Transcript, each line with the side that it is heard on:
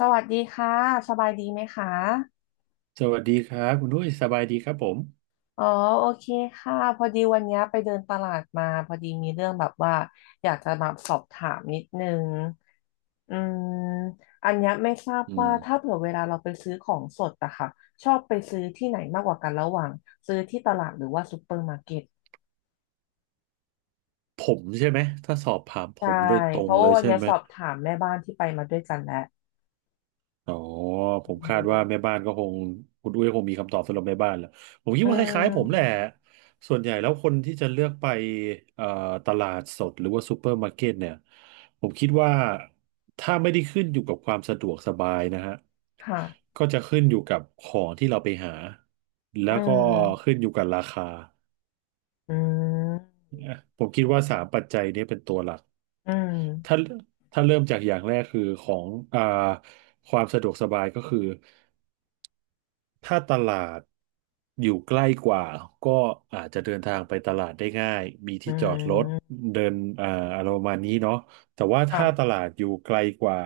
left: สวัสดีค่ะสบายดีไหมคะ
right: สวัสดีครับคุณด้วยสบายดีครับผม
left: อ๋อโอเคค่ะพอดีวันเนี้ยไปเดินตลาดมาพอดีมีเรื่องแบบว่าอยากจะมาสอบถามนิดนึงอืมอันเนี้ยไม่ทราบ
right: อื
left: ว่า
right: ม
left: ถ้าเผื่อเวลาเราไปซื้อของสดอะค่ะชอบไปซื้อที่ไหนมากกว่ากันระหว่างซื้อที่ตลาดหรือว่าซูเปอร์มาร์เก็ต
right: ผมใช่ไหมถ้าสอบถามผ
left: ใช่
right: มโดยตร
left: เพ
right: ง
left: ราะ
right: เล
left: ว่า
right: ย
left: วัน
right: ใช่
left: เนี้ย
right: ไหม
left: สอบถามแม่บ้านที่ไปมาด้วยกันแล้ว
right: อ๋อผ
left: อื
right: มคาดว่าแม่
left: ม
right: บ้านก็คงคุณด้ยคงมีคำตอบสำหรับแม่บ้านแหละผมคิด
left: อื
right: ว่าคล้ายๆผมแหละ
left: ม
right: ส่วนใหญ่แล้วคนที่จะเลือกไปเอ่อตลาดสดหรือว่าซูเปอร์มาร์เก็ตเนี่ยผมคิดว่าถ้าไม่ได้ขึ้นอยู่กับความสะดวกสบายนะฮะ
left: ค่ะ
right: ก็จะขึ้นอยู่กับของที่เราไปหาแล้
left: อื
right: วก็ขึ้
left: ม
right: นอยู่กับราคา
left: อืม
right: เนี่ยผมคิดว่าสามปัจจัยนี้เป็นตัวหลัก
left: อื
right: ถ้า
left: ม
right: ถ้าเริ่มจากอย่างแรกคือของอ่าความสะดวกสบายก็คือ ถ้าตลาดอยู่ใกล้กว่าก็อาจจะเดินทางไปตลาดได้ง่ายมี
left: อื
right: ที่จอดรถ
left: ม
right: เดินอ่าอะไรประมาณนี้เนาะแต่ว่าถ้าต
left: ค่ะ
right: ลาดอยู่ไกลกว่า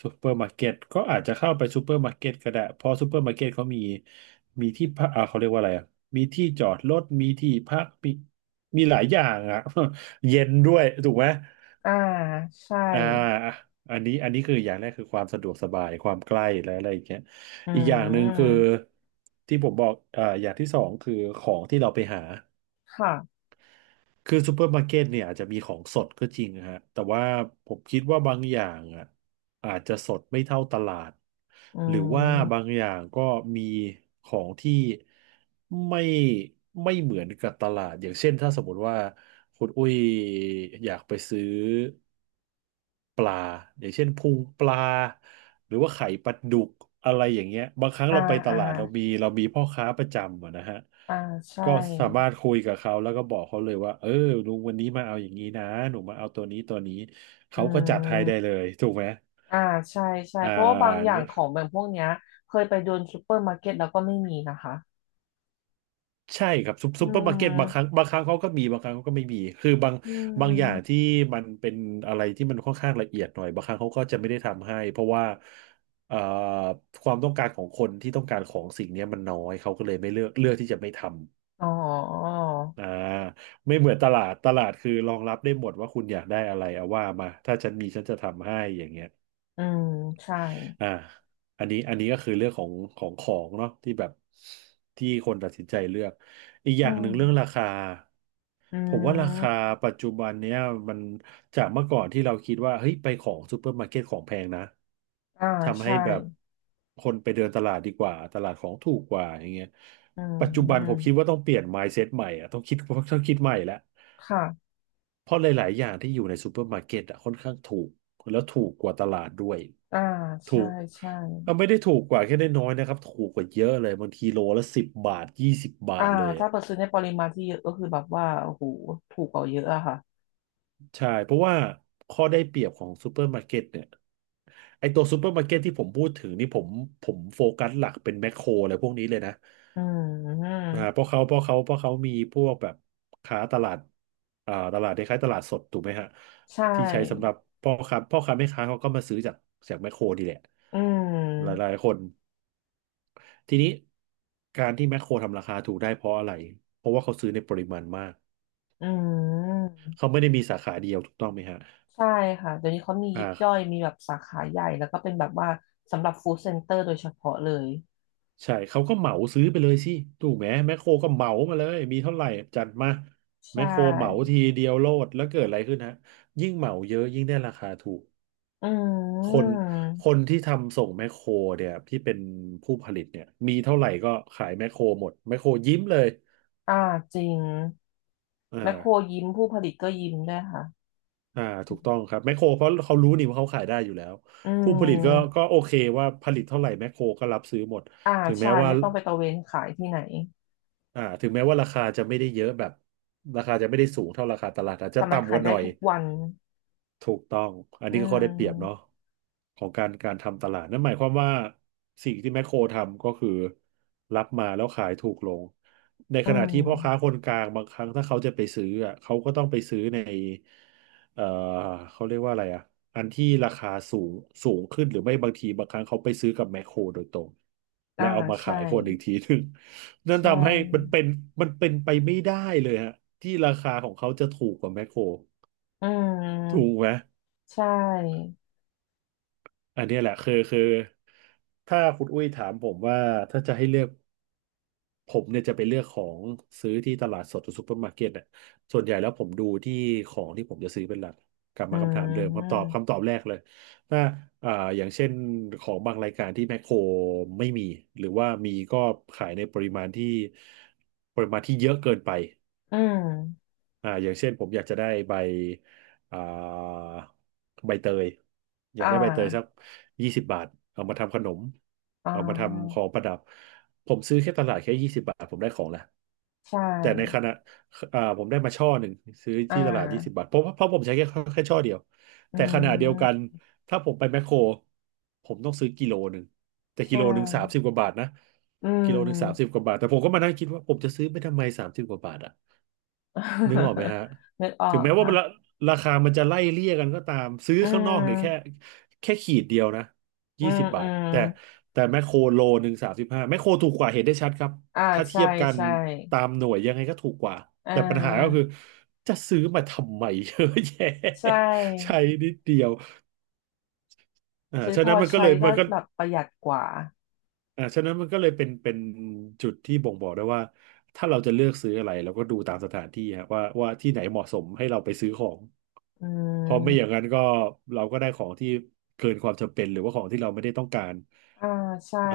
right: ซูเปอร์มาร์เก็ตก็อาจจะเข้าไปซูเปอร์มาร์เก็ตก็ได้เพราะซูเปอร์มาร์เก็ตเขามีมีที่พักอ่าเขาเรียกว่าอะไรอ่ะมีที่จอดรถมีที่พักมีหลายอย่างอ่ะ เย็นด้วยถูกไหม
left: อ่าใช่
right: อ่าอันนี้คืออย่างแรกคือความสะดวกสบายความใกล้และอะไรอย่างเงี้ย
left: อื
right: อีกอย่างหนึ่งคือ
left: ม
right: ที่ผมบอกอ่าอย่างที่สองคือของที่เราไปหา
left: ค่ะ
right: คือซูเปอร์มาร์เก็ตเนี่ยอาจจะมีของสดก็จริงฮะแต่ว่าผมคิดว่าบางอย่างอ่ะอาจจะสดไม่เท่าตลาด
left: อื
right: หรือว่าบาง
left: ม
right: อย่างก็มีของที่ไม่ไม่เหมือนกับตลาดอย่างเช่นถ้าสมมติว่าคุณอุ้ยอยากไปซื้อ ปลาอย่างเช่นพุงปลา หรือว่าไข่ปลาดุกอะไรอย่างเงี้ยบางครั้ง
left: อ่า
right: เราไปต
left: อ่า
right: ลาดเรามีพ่อค้าประจำอะนะฮะ
left: อ่าใช่
right: ก็สามารถคุยกับเขาแล้วก็บอกเขาเลยว่าเออลุงวันนี้มาเอาอย่างนี้นะหนูมาเอาตัวนี้ตัวนี้
left: อื
right: เขาก็จัดให้ได้
left: ม
right: เลยถูกไหม
left: อ่าใช่ใช่
right: อ่
left: เพราะว่าบางอย่า
right: า
left: งของแบบพวกเนี้ยเคยไปเดินซูเปอร์มาร์เก็ตแล้วก็ไม่มีนะคะ
right: ใช่ครับซุป
left: อื
right: ซุปเปอร์มาร์เก็ตบางครั้ง
left: ม
right: บางครั้งเขาก็มีบางครั้งเขาก็ไม่มีคือบาง
left: อื
right: บางอย่าง
left: ม
right: ที่มันเป็นอะไรที่มันค่อนข้างละเอียดหน่อยบางครั้งเขาก็จะไม่ได้ทำให้เพราะว่าเอ่อความต้องการของคนที่ต้องการของสิ่งเนี้ยมันน้อยเขาก็เลยไม่เลือกเลือกที่จะไม่ทำ
left: อ๋อ
right: อ่าไม่เหมือนตลาดตลาดคือรองรับได้หมดว่าคุณอยากได้อะไรเอาว่ามาถ้าฉันมีฉันจะทำให้อย่างเงี้ย
left: อืมใช่
right: อ่าอันนี้ก็คือเรื่องของของเนาะที่แบบที่คนตัดสินใจเลือกอีกอ
left: อื
right: ย่างห
left: ม
right: นึ่งเรื่องราคา
left: อื
right: ผมว่าราคา
left: ม
right: ปัจจุบันเนี้ยมันจากเมื่อก่อนที่เราคิดว่าเฮ้ยไปของซูเปอร์มาร์เก็ตของแพงนะ
left: อ่า
right: ทำให้
left: ใช่
right: แบบคนไปเดินตลาดดีกว่าตลาดของถูกกว่าอย่างเงี้ย
left: อื
right: ปัจจุบันผมคิด
left: ม
right: ว่าต้องเปลี่ยน mindset ใหม่อะต้องคิดต้องคิดใหม่แล้ว
left: ค่ะ
right: เพราะหลายๆอย่างที่อยู่ในซูเปอร์มาร์เก็ตอะค่อนข้างถูกแล้วถูกกว่าตลาดด้วย
left: อ่า
right: ถู
left: ใช่
right: ก
left: ใช่
right: ก็ไม่ได้ถูกกว่าแค่ได้น้อยนะครับถูกกว่าเยอะเลยบางทีโลละสิบบาทยี่สิบบา
left: อ่า
right: ทเลย
left: ถ้า
right: อะ
left: เปิดซื้อในปริมาณที่เยอะก็คือแบบว่าโอ้โหถูกกว่าเยอะอะค่ะ
right: ใช่เพราะว่าข้อได้เปรียบของซูเปอร์มาร์เก็ตเนี่ยไอตัวซูเปอร์มาร์เก็ตที่ผมพูดถึงนี่ผมโฟกัสหลักเป็นแมคโครอะไรพวกนี้เลยนะ
left: อื
right: อ่าเพ
left: ม
right: ราะเขาเพราะเขาเพราะเขามีพวกแบบค้าตลาดอ่าตลาดคล้ายๆตลาดสดถูกไหมฮะ
left: ใช
right: ที่ใช้สำห
left: ่
right: รับพ่อค้าแม่ค้าเขาก็มาซื้อจากแมคโครดีแหละ
left: อื
right: ห
left: ม
right: ลายๆคนทีนี้การที่แมคโครทำราคาถูกได้เพราะอะไรเพราะว่าเขาซื้อในปริมาณมาก
left: อื
right: เขา
left: ม
right: ไม่ได้มีสาขาเดียวถูกต้องไหมฮะ
left: ใช่ค่ะเดี๋ยวนี้เขามี
right: อ
left: ยิบย่อย
right: ่า
left: มีแบบสาขาใหญ่แล้วก็เป็นแบบว่าสำหรับฟู้ดเซ็นเตอร์โดยเฉพาะเลย
right: ใช่เขาก็เหมาซื้อไปเลยสิถูกไหมแมคโครก็เหมามาเลยมีเท่าไหร่จัดมา
left: ใช
right: แมคโครเหมา
left: ่
right: ทีเดียวโลดแล้วเกิดอะไรขึ้นฮะยิ่งเหมาเยอะยิ่งได้ราคาถูก
left: อื
right: คน
left: ม
right: คนที่ทำส่งแมคโครเนี่ยที่เป็นผู้ผลิตเนี่ยมีเท่าไหร่ก็ขายแมคโครหมดแมคโครยิ้มเลย
left: อ่าจริง
right: อ่
left: แมคโคร
right: า
left: ยิ้มผู้ผลิตก็ยิ้มด้วยค่ะ
right: อ่าถูกต้องครับแมคโครเพราะเขารู้นี่ว่าเขาขายได้อยู่แล้ว
left: อื
right: ผู้ผลิตก็
left: ม
right: ก็โอเคว่าผลิตเท่าไหร่แมคโครก็รับซื้อหมด
left: อ่า
right: ถึง
left: ใช่
right: แม้ว่า
left: ไม่ต้องไปตระเวนขายที่ไหน
right: อ่าถึงแม้ว่าราคาจะไม่ได้เยอะแบบราคาจะไม่ได้สูงเท่าราคาตลาดอาจจะ
left: แต่มัน
right: ต่ำก
left: ขาย
right: ว่าห
left: ได้
right: น่อย
left: ทุกวัน
right: ถูกต้อง อัน
left: อื
right: นี้ก็ข้อได้เปรียบเนาะ
left: ม
right: ของการทำตลาดนั่นหมายความว่าสิ่งที่แมคโครทำก็คือรับมาแล้วขายถูกลง ใน
left: อื
right: ขณะที่พ่อค้าค
left: ม
right: นกลางบางครั้งถ้าเขาจะไปซื้ออ่ะเขาก็ต้องไปซื้อในเอ่อเขาเรียกว่าอะไรอ่ะอันที่ราคาสูงสูงขึ้นหรือไม่บางทีบางครั้งเขาไปซื้อกับแมคโครโดยตรงและ
left: อ่า
right: เอามา
left: ใช่
right: ขายคนอีกทีหนึ่งนั่น
left: ใช่
right: ทำให้มันเป็นมันเป็นไปไม่ได้เลยฮะที่ราคาของเขาจะถูกกว่าแมคโคร
left: อื
right: ถูก
left: ม
right: ไหม
left: ใช่
right: อันเนี้ยแหละคือถ้าคุณอุ้ยถามผมว่าถ้าจะให้เลือกผมเนี่ยจะไปเลือกของซื้อที่ตลาดสดหรือซูเปอร์มาร์เก็ตเนี่ยส่วนใหญ่แล้วผมดูที่ของที่ผมจะซื้อเป็นหลักกลับ
left: อื
right: มาคำถามเดิมคำตอบ
left: ม
right: คำตอบแรกเลยถ้าอ่าอย่างเช่นของบางรายการที่แมคโครไม่มีหรือว่ามีก็ขายในปริมาณที่ปริมาณที่เยอะเกินไป
left: อืม
right: อ่าอย่างเช่นผมอยากจะได้ใบอ่าใบเตยอยา
left: อ่
right: กได้ใบเตยสัก
left: า
right: ยี่สิบบาทเอามาทำขนม
left: อ่
right: เอามาทำข
left: า
right: องประดับผมซื้อแค่ตลาดแค่ยี่สิบบาทผมได้ของแล้ว
left: ใช่
right: แต่ในขณะอ่าผมได้มาช่อหนึ่งซื้อ
left: อ่
right: ที่ตลาดยี่สิบบา
left: า
right: ทเพราะผมใช้แค่แค่ช่อเดียว
left: อื
right: แต่ขณะเดียวกัน
left: ม
right: ถ้าผมไปแมคโครผมต้องซื้อกิโลหนึ่งแต่กิ
left: ใช่
right: โลหนึ่งสามสิบกว่าบาทนะ
left: อืม
right: กิโลหนึ่งสามสิบกว่าบาทแต่ผมก็มานั่งคิดว่าผมจะซื้อไปทำไมสามสิบกว่าบาทอ่ะ นึกออกไหม ฮะ
left: นึกออ
right: ถึง
left: ก
right: แม้ว่า
left: ค่ะ
right: ราราคามันจะไล่เลี่ยกันก็ตามซื้อ
left: อื
right: ข้างนอกเนี่ยแค่
left: ม
right: แค่ขีดเดียวนะ
left: อื
right: ยี่
left: ม
right: สิบ
left: อื
right: บาท
left: ม
right: แต่แต่แมคโคร1 โล 35แมคโครถูกกว่าเห็นได้ชัดครับ
left: อ่า
right: ถ้าเที
left: ใช่
right: ยบกัน
left: ใช่
right: ตามหน่วยยังไงก็ถูกกว่า
left: อ่
right: แต่ปัญหาก็
left: า
right: คือจะซื้อมาทำไม เยอะแยะ
left: ใช
right: ใช้
left: ่
right: นิดเดียวอ่า
left: ซื้อ
right: ฉะ
left: พอ
right: นั้นมันก็
left: ใช้
right: เลย
left: ก็
right: มันก็
left: แบบประหยัดกว่า
right: อ่าฉะนั้นมันก็เลยเป็นเป็นจุดที่บ่งบอกได้ว่าถ้าเราจะเลือกซื้ออะไรเราก็ดูตามสถานที่ฮะว่าว่าที่ไหนเหมาะสมให้เราไปซื้อของ
left: อื
right: เพราะไม่อย่า
left: ม
right: งนั้นก็เราก็ได้ของที่เกินความจำเป็นหรือว่าของที่เราไม่ได้ต้องการ
left: อ่าใช่
right: อ่า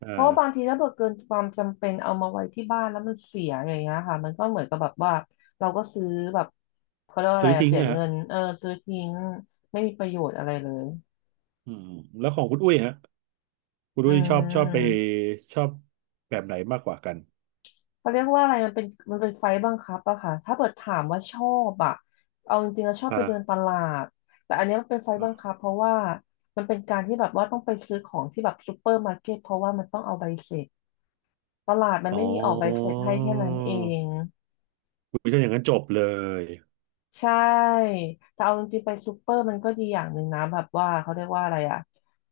right: อ่า
left: เพราะว่าบางทีถ้าเกิดเกินความจำเป็นเอามาไว้ที่บ้านแล้วมันเสียอย่างเงี้ยค่ะมันก็เหมือนกับแบบว่าเราก็ซื้อแบบเขาเรียกว่าอะ
right: ซื้
left: ไร
right: อ
left: อะ
right: ทิ้ง
left: เสีย
right: อะฮะ
left: เงินเออซื้อทิ้งไม่มีประโยชน์อะไรเลย
right: อืมแล้วของคุณอุ้ยฮะคุณ
left: อื
right: อุ้ยชอบชอบไป
left: ม
right: ชอบแบบไหนมากกว่ากัน
left: เขาเรียกว่าอะไรมันเป็นไฟบังคับอะค่ะถ้าเกิดถามว่าชอบอะเอาจริงๆแล้วชอบไปเดินต
right: อ่า
left: ลาดแต่อันเนี้ยมันเป็นไฟบังคับเพราะว่ามันเป็นการที่แบบว่าต้องไปซื้อของที่แบบซูเปอร์มาร์เก็ตเพราะว่ามันต้องเอาใบเสร็จตลาดมัน
right: อ๋อ
left: ไม่มีออกใบเสร็จให้แค่นั้นเอง
right: คุณอุ้ยถ้าอย่างนั้นจบเลย
left: ใช่ แต่เอาจริงๆไปซูเปอร์มันก็ดีอย่างหนึ่งนะแบบว่าเขาเรียกว่าอะไรอ่ะ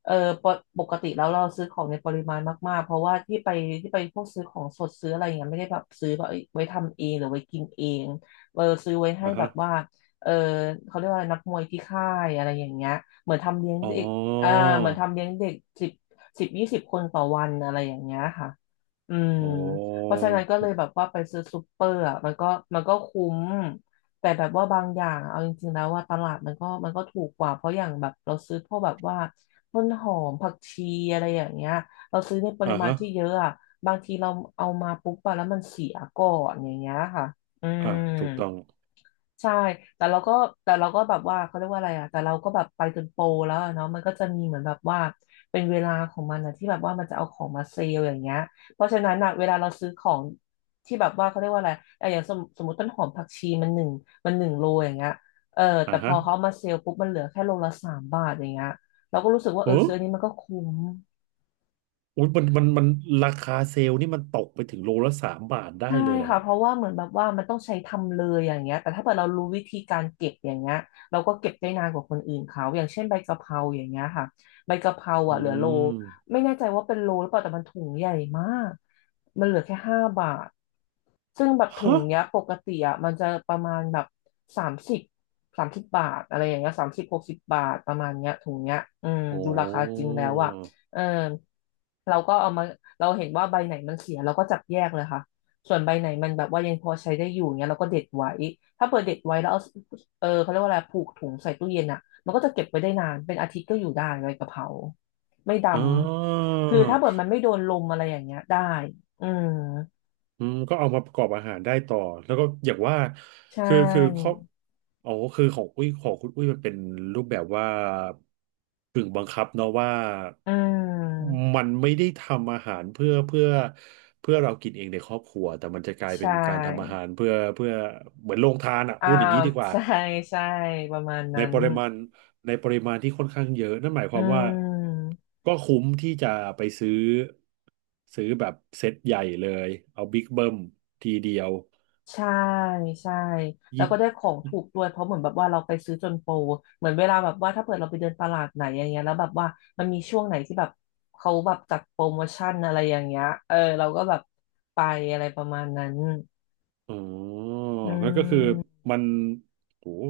left: เออปกปกติแล้วเราซื้อของในปริมาณมากๆเพราะว่าที่ไปพวกซื้อของสดซื้ออะไรอย่างเงี้ยไม่ได้แบบซื้อแบบเอ้ยไว้ทำเองหรือไว้กินเองเออซื้อไว้ให้
right: อ่า
left: แบ
right: ฮะ
left: บว่าเออเขาเรียกว่าอะไรนักมวยที่ค่ายอะไรอย่างเงี้ยเหมือนทำเลี้ยง
right: อ๋อ
left: เด็กอ่าเหมือนทำเลี้ยงเด็กสิบสิบยี่สิบคนต่อวันอะไรอย่างเงี้ยค่ะ อืม
right: โอ้
left: เพราะฉะนั้นก็เลยแบบว่าไปซื้อซูเปอร์อ่ะมันก็คุ้ม แต่แบบว่าบางอย่างอะเอาจริงๆแล้วว่าตลาดมันก็ถูกกว่าเพราะอย่างแบบเราซื้อพวกแบบว่าต้นหอมผักชีอะไรอย่างเงี้ยเราซื้อในป
right: อ่า
left: ริมาณ
right: ฮะ
left: ที่เยอะอ่ะบางทีเราเอามาปุ๊บไปแล้วมันเสียก่อนอย่างเงี้ยค่ะอื
right: อ่า
left: ม
right: ถูกต้อง
left: ใช่แต่เราก็แต่เราก็แบบว่าเขาเรียกว่าอะไรอ่ะแต่เราก็แบบไปจนโปรแล้วอะเนาะมันก็จะมีเหมือนแบบว่าเป็นเวลาของมันนะที่แบบว่ามันจะเอาของมาเซลล์อย่างเงี้ยเพราะฉะนั้นอ่ะเวลาเราซื้อของที่แบบว่าเขาเรียกว่าอะไรอะอย่างสมมติต้นหอมผักชีมันหนึ่งโลอย่างเงี้ยเออ
right: อ่า
left: แต่พ
right: ฮะ
left: อเขาเอามาเซลล์ปุ๊บมันเหลือแค่โลละ 3 บาทอย่างเงี้ยเราก็รู้สึกว่าเออ
right: โอ้
left: ซื้ออันนี้มันก็คุ้ม
right: อุยมันราคาเซลล์นี่มันตกไปถึงโลละ 3 บาทได้
left: ใช่
right: เลยเหรอ
left: ค่ะ
right: ฮะ
left: เพราะว่าเหมือนแบบว่ามันต้องใช้ทำเลยอย่างเงี้ยแต่ถ้าเกิดเรารู้วิธีการเก็บอย่างเงี้ยเราก็เก็บได้นานกว่าคนอื่นเขาอย่างเช่นใบกะเพราอย่างเงี้ยค่ะใบกะเพรา
right: อื
left: อ่ะเหลือโล
right: ม
left: ไม่แน่ใจว่าเป็นโลหรือเปล่าแต่มันถุงใหญ่มากมันเหลือแค่5 บาทซึ่งแบบถุง
right: ฮะ
left: เนี้ยปกติอ่ะมันจะประมาณแบบสามสิบสามสิบบาทอะไรอย่างเงี้ย30-60 บาทประมาณเนี้ยถุงเนี้ยอืม
right: โอ
left: ดูราคาจริง
right: ้
left: แล้วอ่ะเออเราก็เอามาเราเห็นว่าใบไหนมันเสียเราก็จับแยกเลยค่ะ ส่วนใบไหนมันแบบว่ายังพอใช้ได้อยู่เงี้ยเราก็เด็ดไว้ ถ้าเปิดเด็ดไว้แล้วเอาเออเขาเรียกว่าอะไรผูกถุงใส่ตู้เย็นอ่ะมันก็จะเก็บไว้ได้นาน เป็นอาทิตย์ก็อยู่ได้ใบกะเพราไม่ด
right: อ่า
left: ำ คือถ้าเปิดมันไม่โดนลมอะไรอย่างเงี้ยได้ อืม
right: อืมก็เอามาประกอบอาหารได้ต่อ แล้วก็อย่างว่า
left: ใช่
right: คือคือครอบอ๋อคือของอุ้ยของคุณอุ้ยมันเป็นรูปแบบว่าถึงบังคับเนาะว่า
left: อืม
right: มันไม่ได้ทำอาหารเพื่อเพื่อเรากินเองในครอบครัวแต่มันจะกลายเป็
left: ใช่
right: นการทำอาหารเพื่อเหมือนโรงทานอ่ะ
left: อ่า
right: พูดอย่างนี้ดีก ว่า
left: ใช่ใช่ประมาณ
right: ใน
left: นั้น
right: ปริมาณในปริมาณที่ค่อนข้างเยอะนั่นหมายค
left: อื
right: วามว่า
left: ม
right: ก็คุ้มที่จะไปซื้อซื้อแบบเซ็ตใหญ่เลยเอาบิ๊กเบิ้มทีเดียว
left: ใช่ใช่แล้
right: ยี่
left: วก็ได้ของถูกด้วยเพราะเหมือนแบบว่าเราไปซื้อจนโปรเหมือนเวลาแบบว่าถ้าเปิดเราไปเดินตลาดไหนอย่างเงี้ยแล้วแบบว่ามันมีช่วงไหนที่แบบเขาแบบจัดโปรโมชั่นอะไรอย่างเงี้ยเออเราก็แบบไปอะไรประมาณนั้น
right: อ๋อ
left: อื
right: งั้นก็คือ
left: ม
right: มันโอ้โห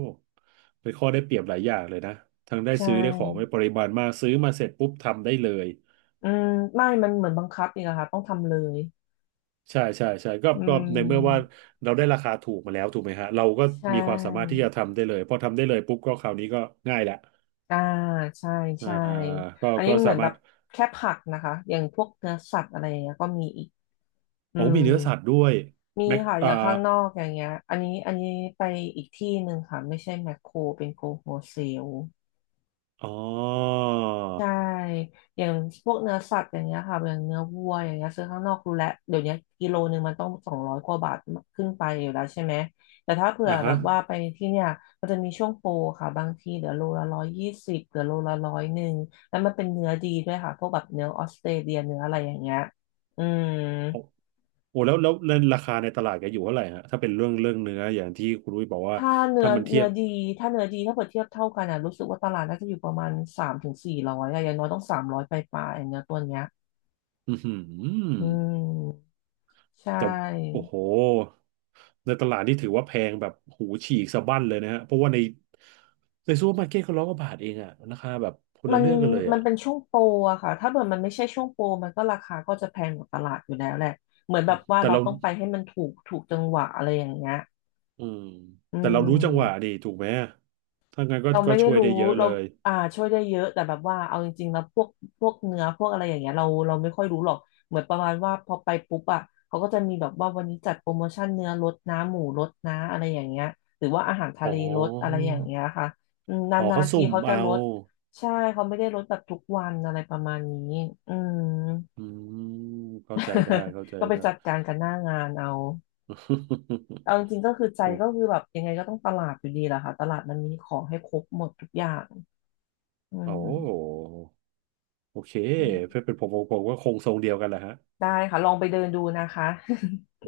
right: เป็นข้อได้เปรียบหลายอย่างเลยนะทั้งได้
left: ใช่
right: ซื้อได้ของในปริมาณมากซื้อมาเสร็จปุ๊บทำได้เลย
left: อืมไม่มันเหมือนบังคับอีกอะค่ะต้องทำเลย
right: ใช่ใช่ใช่ก็
left: อื
right: ก็ในเมื่อว่า
left: ม
right: เราได้ราคาถูกมาแล้วถูกไหมฮะเราก็
left: ใช่
right: มีความสามารถที่จะทำได้เลยพอทำได้เลยปุ๊บก็คราวนี้ก็ง่ายละ
left: อ่าใช่
right: อ่า
left: ใช่
right: ก็
left: อันนี้
right: ก็
left: เหมื
right: สา
left: อนแบ
right: มาร
left: บ
right: ถ
left: แค่ผักนะคะอย่างพวกเนื้อสัตว์อะไรอย่างเงี้ยก็มีอีกอื
right: โอ้
left: ม
right: มีเนื้อสัตว์ด้วย
left: มี
right: แม็ก
left: ค่ะอ
right: อ่า
left: ย่างข้างนอกอย่างเงี้ยอันนี้อันนี้ไปอีกที่หนึ่งค่ะไม่ใช่แมคโครเป็นโกโฮเซล
right: อ๋อ
left: ใช่อย่างพวกเนื้อสัตว์อย่างเงี้ยค่ะอย่างเนื้อวัวอย่างเงี้ยซื้อข้างนอกรู้แล้วเดี๋ยวนี้กิโลหนึ่งมันต้อง200กว่าบาทขึ้นไปอยู่แล้วใช่ไหมแต่ถ้าเผื่อ
right: อ่า
left: แบ
right: ฮะ
left: บว่าไปที่เนี่ยมันจะมีช่วงโปรค่ะบางทีเหลือโลละ120เหลือโลละ101แล้วมันเป็นเนื้อดีด้วยค่ะพวกแบบเนื้อออสเตรเลียเนื้ออะไรอย่างเงี้ยอืม
right: โอ้โอ้แล้วราคาในตลาดแกอยู่เท่าไหร่ฮะถ้าเป็นเรื่องเนื้ออย่างที่คุณรุ้ยบอกว่า
left: ถ้าเนื้
right: ถ้า
left: อ
right: มันเที
left: เนื้
right: ย
left: อ
right: บ
left: ดีถ้าเนื้อดีถ้าเปรียบเทียบเท่ากันอ่ะรู้สึกว่าตลาดน่าจะอยู่ประมาณ300-400อะอย่างน้อยต้อง300ไปปลายๆเนื้อตัวเนี้ย
right: อือหื
left: อื
right: อ
left: มใช
right: แต่โอ้
left: ่
right: โหในตลาดนี่ถือว่าแพงแบบหูฉีกสะบั้นเลยนะฮะเพราะว่าในในซูเปอร์มาร์เก็ตเขาร้อยกว่าบาทเองอะราคาแบบคน
left: มั
right: ละ
left: น
right: เรื่องกันเลย
left: มัน
right: อะ
left: เป็นช่วงโปรอะค่ะถ้าเกิดมันไม่ใช่ช่วงโปรมันก็ราคาก็จะแพงกว่าตลาดอยู่แล้วแหละเหมือนแบบว่า
right: แต่
left: เรา
right: เรา
left: ต้องไปให้มันถูกจังหวะอะไรอย่างเงี้ย
right: อืม
left: อื
right: แต่เรารู้จังหวะ
left: ม
right: ดีถูกไหมถ้างั้นก็
left: เรา
right: ก็
left: ไม่ได้
right: ช่วย
left: รู้
right: ได้เยอะ
left: เรา
right: เลย
left: อ่าช่วยได้เยอะแต่แบบว่าเอาจริงๆแล้วพวกเนื้อพวกอะไรอย่างเงี้ยเราไม่ค่อยรู้หรอกเหมือนประมาณว่าพอไปปุ๊บอ่ะเขาก็จะมีแบบว่าวันนี้จัดโปรโมชั่นเนื้อลดนะหมูลดนะอะไรอย่างเงี้ยหรือว่าอาหารทะ
right: อ๋อ
left: เลลดอะไรอย่างเงี้ยค่ะอืมน
right: อ๋อ
left: า
right: เขา
left: นๆที
right: สุ่ม
left: เขาจะ
right: เอา
left: ลดใช่เขาไม่ได้ลดแบบทุกวันอะไรประมาณนี้อืม
right: อืมเข้าใจได้เข้าใจ
left: ก็ไป
right: ได้
left: จัดการกันหน้างานเอาเอาจริงๆก็คื อใจ
right: โอ้
left: ก็คือแบบยังไงก็ต้องตลาดอยู่ดีแหละค่ะตลาดมันมีของให้ครบหมดทุกอย่างอื
right: โอ้
left: ม
right: โอเค
left: อืม
right: เพื่อเป็นผมก็คงทรงเดียวกันแหละฮะ
left: ได้ค่ะลองไปเดินดูนะคะ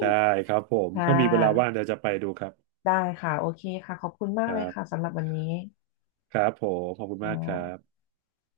right: ได้ครับผม
left: ค่
right: ถ้ามีเวลาว่าง
left: ะ
right: เดี๋ยวจะไปดูครับ
left: ได้ค่ะโอเคค่ะขอบคุณมา
right: ค
left: กเล
right: รั
left: ย
right: บ
left: ค่ะสำหรับวันนี้
right: ครับผม ขอบคุณ
left: ค
right: มากครั
left: ่ะ
right: บ